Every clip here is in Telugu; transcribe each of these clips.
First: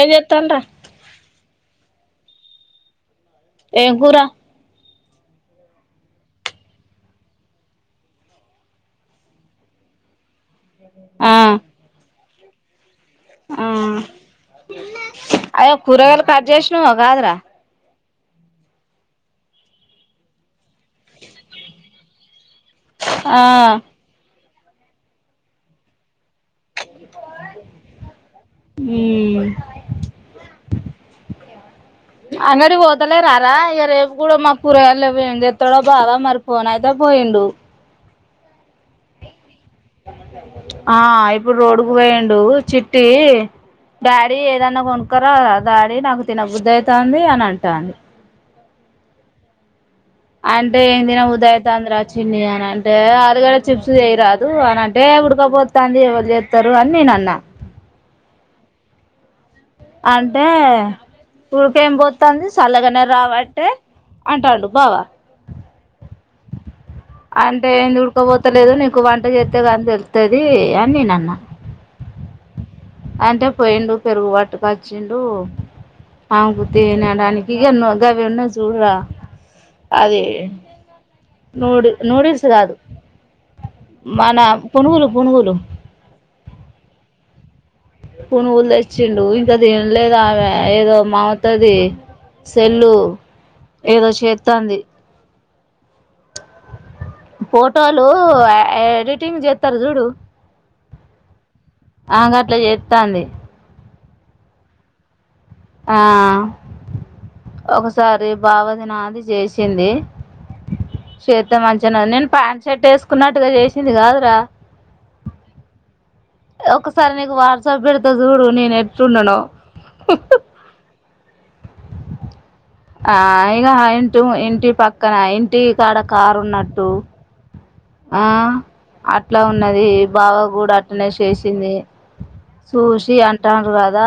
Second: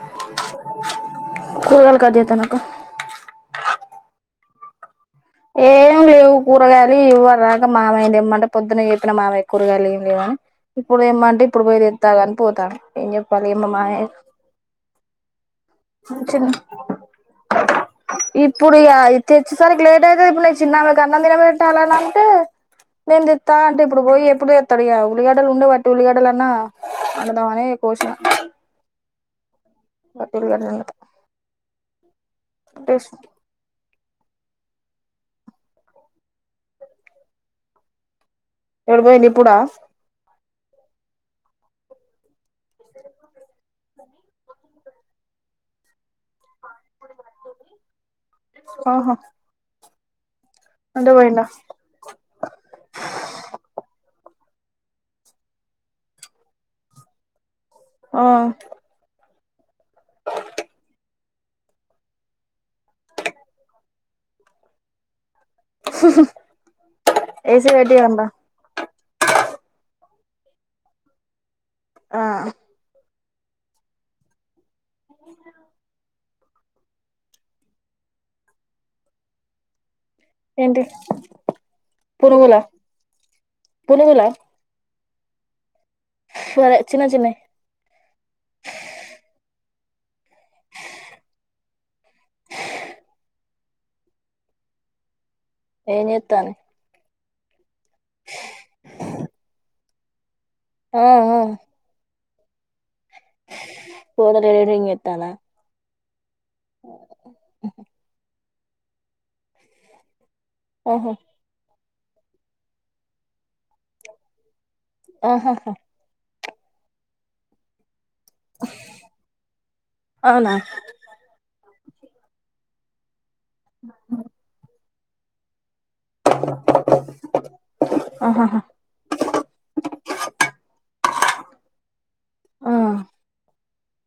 ఏజ చెత్తలరా కదితనకు ఏ కూరా ఏం లేవు కూరగాయలి ఇవ్వ రాక మామయ ఇమ్మంటే పొద్దున్న చెప్పిన మామయ్య కూరగాయలి ఏం లేవుని ఇప్పుడు ఆ ఏమంటే ఇప్పుడు పోయి దంతాగాంట పోదా అయ్యో కూరగాయలు కట్ చేసినవ్ కాదురా ఇప్పుడిగా తెచ్చేసరికి లేట్ [inaudible] చిన్న మీ కన్న తిన పెట్టాల అంటే నేను ఆ తిత్తా అంటే ఇప్పుడు పోయి ఎప్పుడు ఆ ఉల్లిగడ్డలు ఉండవట్టే ఉల్లిగడ్డలు ఆ బానే కోసిన ఉ బట్టి ఉల్లిగడ్డలు వండుతా అంగడి టేస్ట్ పోతలేరా రా ఈరోజు కూడా మా కూరగాలు లేవు ఏం తెత్తడో బావ మరి పోను అయితే పోయిండు ఎప్పుడు పోయిండు ఇప్పుడా ఆ ఇప్పుడు రోడ్కు పోయిండు చిట్టి డాడీ ఏదన్నా కొనుకారా డాడీ నాకు తినబుద్ధి అవుతుంది అని అంటాంది ఆహా అంటే ఏం తినబుద్ది అయితందిర రా చిన్ని అంటే ఆలుగడ్డ చిప్స్ తెరాదు అనంటే ఉడకపోతుాంది ఎవరు చేస్తారు అని నేన అన్నా ఆ అంటే ఉడికేం పోతంది చల్లగానే రావట్లే అంటాండు బావ అంటే ఏసీ ఎ పెట్టి అందా దడుకోపోతలేదు నీకు వంట చేస్తే నీకు తెలుస్తది అని నేను అన్న ఆ అంటే పోయిడు పెరుగుబటు వచ్చిండు అవును కుతే వినాడా అకి ఇగాన్న గవి ఉన్న చూడ అది ఏంటి నూడి నూడిల్స్ పునుగులా కాదు మన పునుగులు పునుగులు అదే చిన్న చిన్న పునుగులు తెచ్చిండు ఇంకా తినల్లేదా ఆమె ఏదో మమతది సెల్లు ఏదో చేస్తుంది ఏం చేస్తోంది ఫోన్ లో ఎడిటింగ్ చేస్తారు చూడు ఆ ఆ ఆ గట్లా చేస్తాంది ఫోటోలు ఎడిటింగ్ చేస్తుందా ఆ ఒకసారి బావది నాది చేసింది ఆహా శత మాంచి నేను పాంట్ షర్ట్ వేసుకున్నట్టుగా చేసింది కాదురా ఆహాహా ఒకసారి నీకు వాట్సాప్ పెడుత ఇంత చూడు నేను ఎటు ఉండను అవునా ఆ పైగా ఇంటూ ఇంటి పక్క ఇక్కన ఇంటి తడ కారు ఉన్నట్టు ఆ ఆహాహా అట్లా ఉన్నది బావగూడ అట్టనే చేసింది ఆ సూషీ అంట ర్రా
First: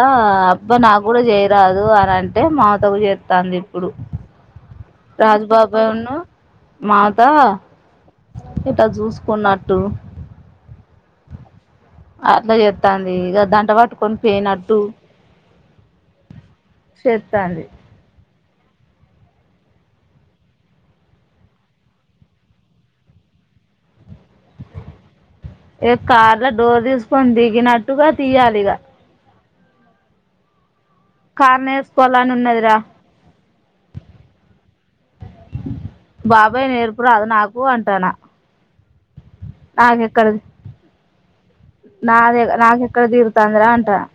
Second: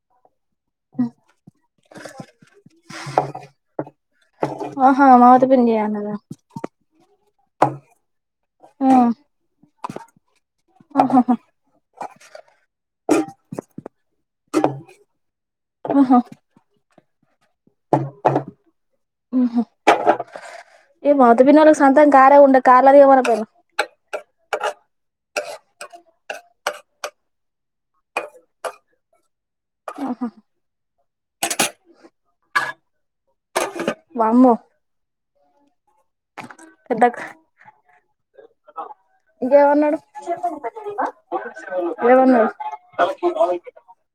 అబ్బా నాకు కూడా చేయరాదు అని అంటే మామతకు చేస్తంది ఇప్పుడు ఆహా మాతో పిడి అన్నద త ఇట జస్కున కుత్తో ఆహాహా అట్లా చేస్తంది ఇక దంట పట్టుకని పోయినట్టు అ హా స తడి మ్ హు ఈ మత పిన్నకి సంతం కారే ఉండ కార్లాదిగా మన పను ఏ కార్లో డోర్ తీసుకొని దిగినట్టుగా తీయాలి ఇగ ఆహాహా కార్న్ వేసుకోవాల అని ఉన్నదిరా వామ్మో బాబాయ్ నేర్పు పెద్ద రాదు నాకు అంటానా ఇంకేమన్నాడు నాకెక్కడ నాదే ఏమన్నాడు నాకెక్కడ తీరుతాందిరా అంటానా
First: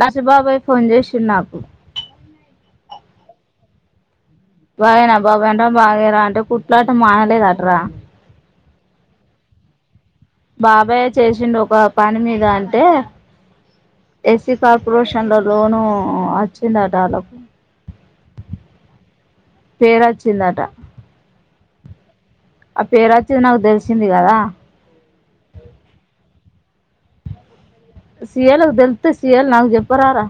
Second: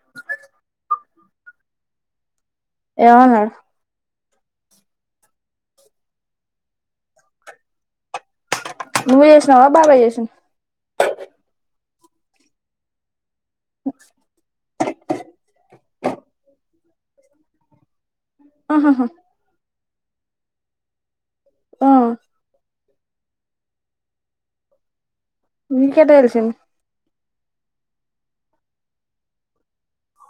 నచ్చబాబాయ్ ఫోన్ చేసిడు నాకు ఏమన్నాడు బాగానే బా వెంట బాగానా అంటే కుట్లాటు మానలే తటరా నువ చేసినవా బబాయి చేసిన బాబాయే చేసిండు ఒక పని మీద అంటే ఎస్సీ కార్పొరేషన్ లో లోను వచ్చిందటళ్ళకు ఆహాహా పేరాచిందట ఆ ఆ పేరు వచ్చేది నాకు తెలిసింది కదా మీకేటా తెలిసింది సియాలకు తెలుతే సియల్ నాకు చెప్పరారా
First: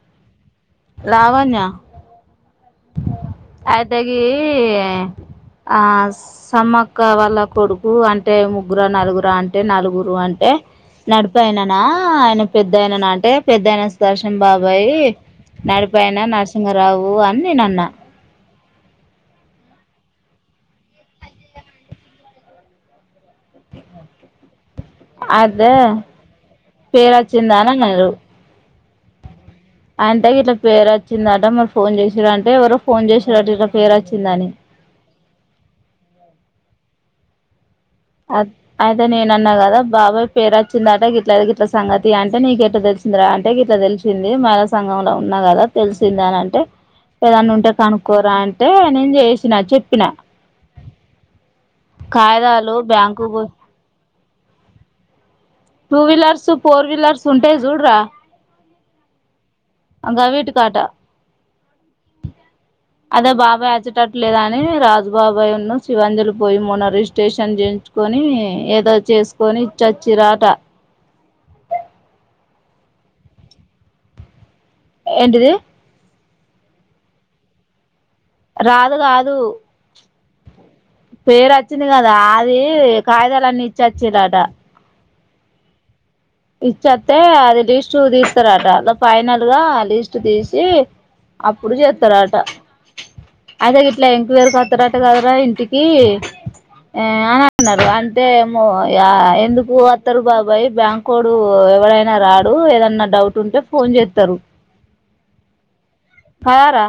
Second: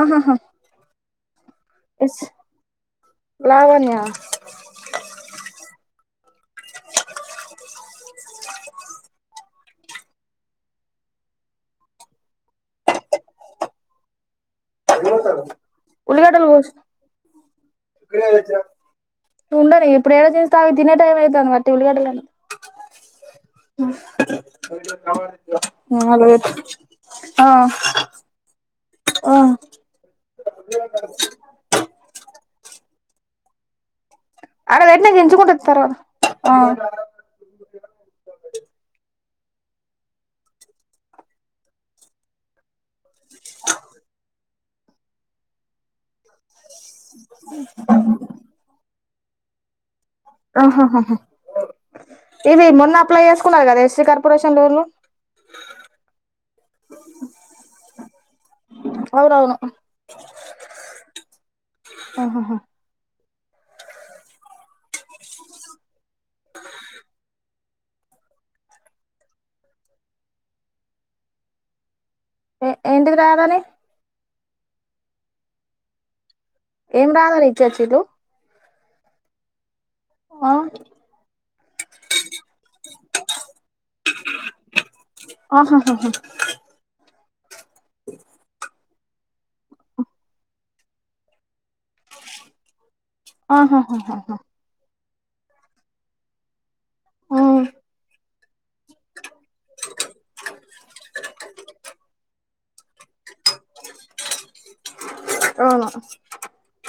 ఆహాహా లావాణ్య ఇస్ అయితేగి ఆ సమ్మక్క వాళ్ళ కొడుకు అంటే ముగ్గుర నలుగుర అంటే నలుగురు అంటే నడిపయిననా ఆయన పెద్దయిననా అంటే పెద్దయిన సు దర్శం బా బయి నడి పన నరసిహరావు అని నేను అన్నా గడ వచ్చారు ఉండడి ఇప్పుడు ఏదో చేస్త అవి తినే టైం అవుతు బట్టి ఉలిగట్ట అదే అలా పేరు ఆ వచ్చిందా అని అన్నారు ఆ అంటే ఇట్లా పేరు వచ్చిందట మరి ఫోన్ చేసిారు అంటే ఎవరో ఫోన్ చేసి అ ఎట్న ఎంంచు కుంటతారు అన్నా కదా బాబాయ్ పేరుచ్చిందట ఇట్లా ఇట్ల సంగతి అంటే నీక ఎట్లా తెలిసిందరా అంటే ఇట్లా తెలిసింది మళ సంఘంలో ఉన్నా కదా తెలు వందనింటే ఏదన్న ఉంటే కనుక్కరా అంటే నం చేసినా చెప్పిన ఆహాహహ ఏ కాగిదాలు మనా అప్లై బ్యాంకు చేసుకున్నారు కదే కార్పొరేషన్ లో టూ వీలర్స్ ఫోర్ వీలర్స్ ఉంటాయి చూడరా అవురవును అకా వీటుకాట ఆహాహా అదే బాబాయ్ వచ్చటట్లేదు అని రాజుబాబాయ్ ఉన్న శివంజలు పోయి మన ర స్టేషన్ చేయించుకొని ఏదో చేసుకొని ఇచ్చొచ్చి రాట ఏ ఎందుకు రాయాదాని ఎంటిది ఏం రాదా ఇచ్చాచ్చ తూ రాదు కాదు ఆ పేరుచ్చంది కా అదా ఆది కాయిదాలన్నీ చచ్చిలద ఆహాహాహా ఇచ్చ అంత అదిే ష్ ఉ తీస్తరాట ఫైనల్ గా లిస్ట్ తీసి అప్పుడు చేస్తారట అదే ఇట్లా ఆహాహాహాహా ఎంక్వేర్ కొత అంత కదరా ఇంటికి ఆ అని ఉమ్ అంటున్నారు అంటే ఓ ఎందుకు పోతారు బాబాయ్ బ్యాంక్ కోడు ఎవరైనా రాడు ఏదన్నా డౌట్ ఉంటే ఫోన్ చేస్తారు అ కదారా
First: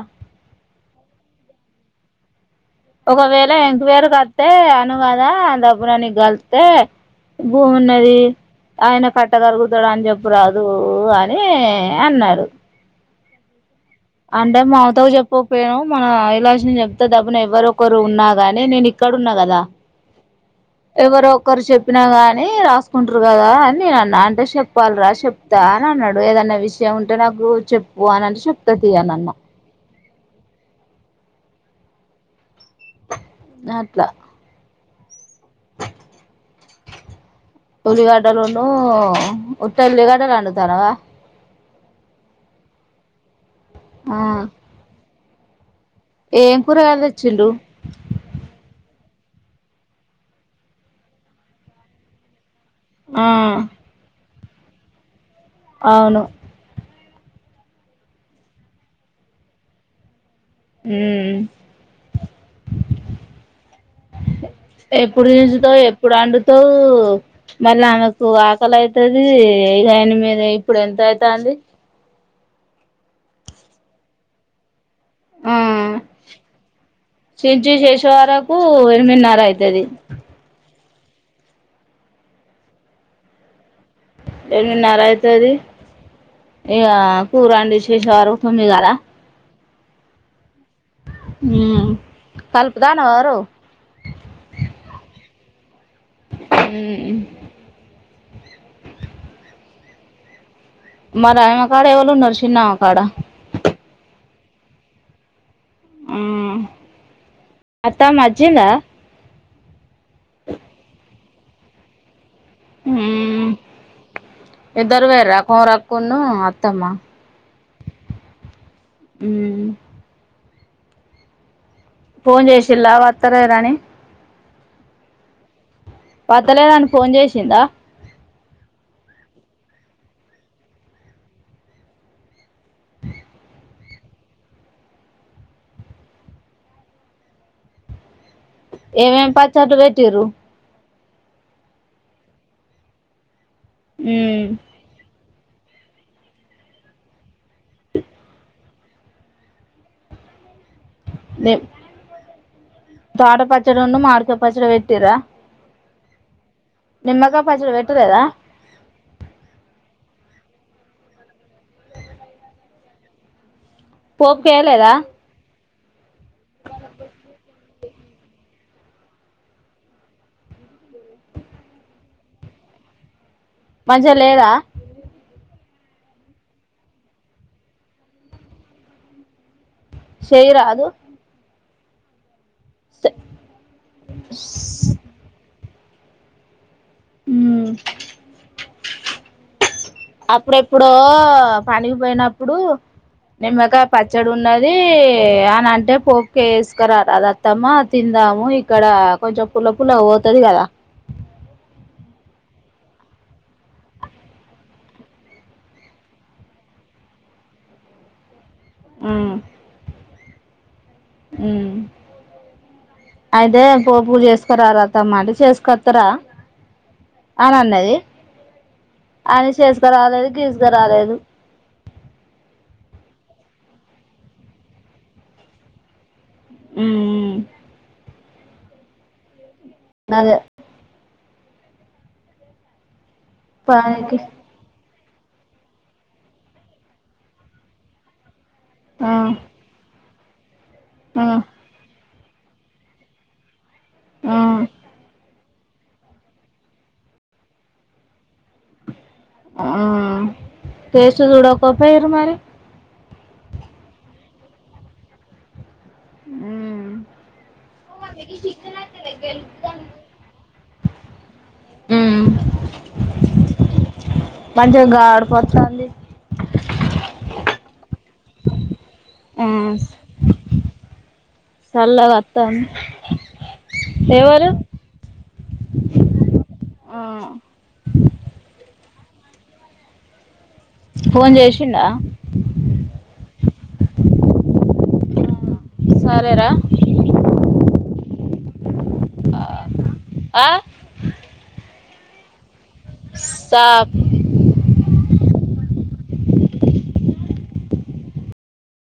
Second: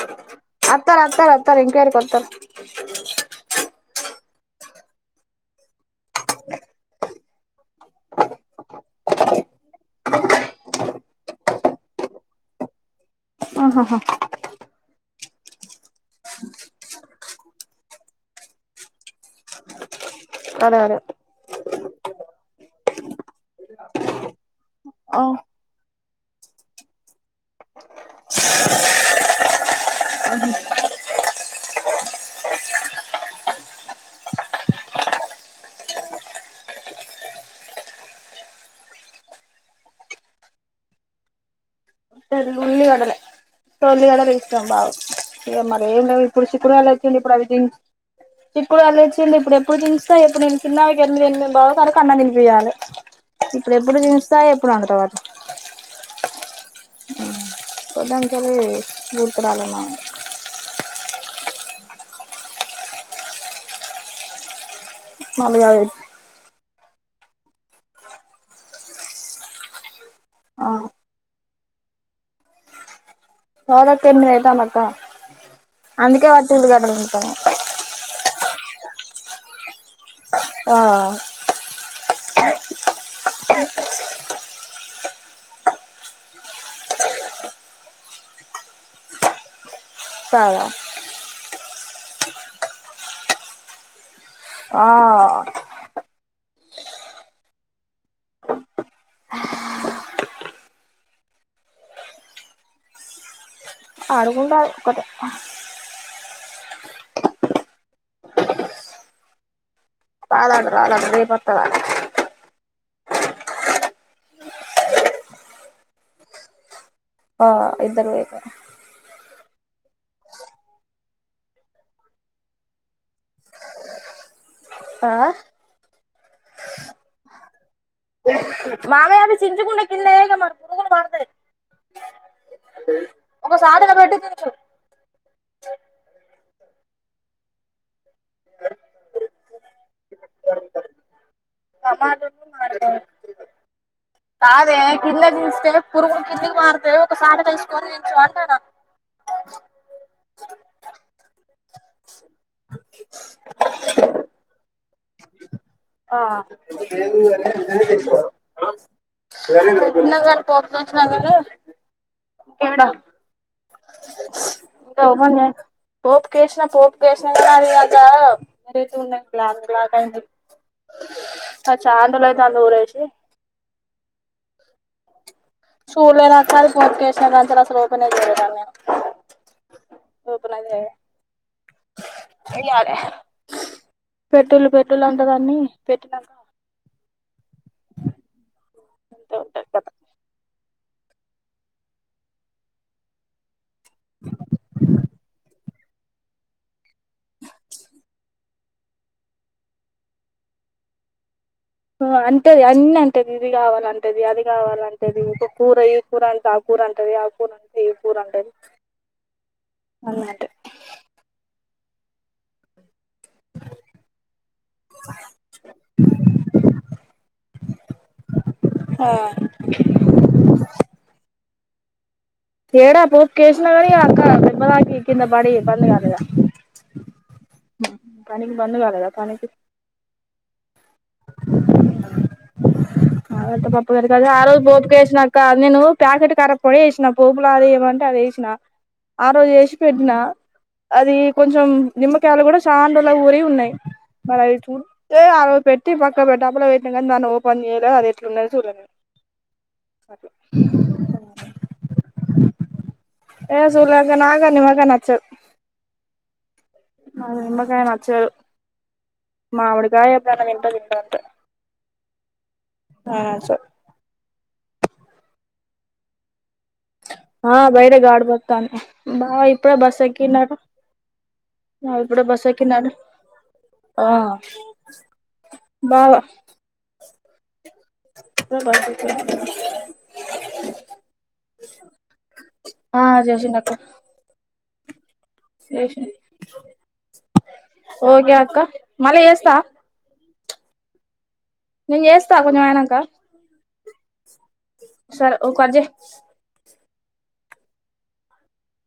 అత్త రాత రా ఎంక్వైర్ కొతారు ఒకవేళం వేరుకస్తే అను కదా డబ్బున నీ గలిస్తతే భూమి ఉన్నది ఆయన కట్టగరుగుతాడు అని చెప్పు రాదు అని అన్నాడు ఆహహా చెప్పకపోయాను మన ఇలాష్ని చెప్తతే డబును ఎవ్వరొ ఒకరు ఉన్నా గాని నేను ఇక్కడ ఉన్నా కదా అదే అదే ఎవరు ఒకరు చెప్ చెప్పినా గాని రాసుకుంటారు కదా అని నేను అన్న అంటే చెప్ా ప్పల్రా ఆ చెప్తా నడు ప్పుడు ఏదన్న విషయం ఉంటే నాకు చెప్పు అని అంటే చెప్త తీ అన అన్న నాట్లా ఉల్లిగాటలోన్న ఉత్త ఉల్లిగాటలాడు తారవా తొలిగాల ఇష్టభావ ఇ మరి ఏం లే ఇప్పుడు ఏం చిక్కుడు వళ్ళ కూరగాయలు వచ్చిడి ఇప్పుడు తెచ్చిండ్రు వి చిక్కుడు వాళ్ళ ం ఇప్పుడు ఎప్పుడు తిస్తా ఎప్పుడు నేను చిన్నవి ఒక ఎనిమిది ఎనిమిది బా సరకు కన్నా తినిపియాలి ఆ ఇప్పుడ ఎప్పుడు జ సాయప్పుడు అంట తవాత అవును కొద్దాం కాాలలి గురు తడాలన్నా హ ఎప్పుడు మళ్ళీ నించుతో అవి ఎప్పుడు వండుతో మళ్ళీ ఆమెకు ఆకలి అవుతుది ఆయన మీద ఆ ఇప్పుడు ఎంత అవుతుంది తోద తన్న వతా మట ఆ తింటాను చించ శేషవార ఊ ఎరిమిిన నర అయితది ఆ రమిన్నర అయితుది ఇక కూర అండి విశేష వర తమి కదా కా కల్పుతాన వారు ఆ అ మరి ఆమె కాడ ఎవరున్నారు, చిన్నమ్మ కాడ, ఆడుకుంటా ఒక్కతే, ఆ అత్తమ్మ వచ్చిందా, రాలేదు రాలేదు రేపోతదంట, ఇద్దరు పోయిరా, కొమరక్క ను అత్తమ్మా, ఆ ఇద్దరు పోయిరా, ఉ ఫోన్ చేసిలా వాత్తలే రాని, ఆ వాతలే ను అన్ని ఫోన్ చేసిందా, మామే అవి చింజ కుండడా, కన్నన్నాగా మరి ప అ ఒక సాధగా పెట్టితు, ఏమేమి పచ్చట్లు పెట్టిండ్రు, టమాటాలు మాడతాయి మ్మ్ కాదే క స్తే పురుగుని కిందికి మారుతే, ఒక చట్ట తీసుకొని ఎత్తు అంటను, టమాట పచ్చడను, మామిడి కాయ పచ్చడ పెట్టిర్రా, ఆ నిమ్మకాయ పచ్చడి పెట్టలేదా [unintelligible] పజ నగర ఎడ [inaudible] పో మన్నా పోపు కేసిన, పోపు కేసిన కానీ అది, ఇ మీరైతే ఉంద క్లా క్లాక్ అయింది, ఆ చాలా రోజులు లో అయితాంది ఊరేసి, మంచిగా లేదా చూడలే అసలు పోప్ కేసిన, కనుండి ఓపెన్ చేయలేదు. చెయి రా అద దే పెట్రోల్ పెట్రోల్ అంట దాన్ని పెట్లాగా హ ఉంట ఉంటా కద అప్పుడెప్పుడు పనికి పోయినప్పుడు నిమ్మగా పచ్చడి ఉన్నది అని అంట అంటే పోపకే వేసుకురా రాదత్తమ్మా తిందాము. ఇక్కడ కొంచెం పుల్ల పులగా పోతది కదా. అంటేది అన్ని అంటేది ఇది కావాలంటేది, అది కావాలంటేది ఒక కూర ఈ కూర అంటే ఆ కూర అంటది ఆ కూర అంటది ఈ కూర అంటది. ఆ వన్నట్ అ అయితే పోపు చేసుకుర రా అత్తమ్మ అంట చేసుకొస్తరా అని అన్నది. ఆ అని చేసుక రాలేదు గీజగా రాలేదు. ఏడ ప కష్ణగరికి కంద బడి బ కదగా ఇక్కడ రాసిన పదాలకు వాయిస్ టైపింగ్ పదాలకు చాలా తేడా ఉంది. అది ఏడ పోపుకేసినకని అక్క దెబ్బ తాకి కిందబడి ఇబ్బందిగాల. అ పనికి బందు కాలదా పనికికి అది [inaudible] అ పాప క క బపు ఇక్కడ పదానికి వాయిస్ రికార్డ్ కు తేడా ఉన్నది. ఆ పపు పానికి బత్కొని ఆరొజు పోపుకేసి. న నా నేను ప్యాకెట్ కర్ర పొడ వేసినా పోపులా అదిమంటే అది వేసినా. ఆ రోజు వేసి పెట్టిన అది ఆ కొంచెం నిమ కాయలు కూడా సాండల ఊరి ఉన్నాయి ఆ మ చూతే పెట్టి పక్క పె డబ్బలో వెట్ వన్ ఇయ లో అది ఎట్లు ఉన్నో చూడడి ఆ కేసు చూడా కోప్ప ఇరు మరి ఏ చూల్క నాగ ని మగా నచ్చ ఉమ్ మ ఎమకాయ నచ్చారు మా అడు కాయ అప్పుడనా నింట నింట అంత పంచి గగాడ పొత్తంది ఆా బైర గ ఆడ్బ తను బా ఇప్పుడ బస్సకిన్నారు చల్ వత్తాం ఎవరు బాళ ఆ స ఫోన్ చేసిండా ఆ చేసిండు జేసిండు సరేరా ఓకే అక్ అక్క మళ్ళీ చేస్తా ఆ నెన్ చేస్తా ఆగ్ కొంచమైనక సాప్ సరే ఒక అర్జెంట్ [inaudible]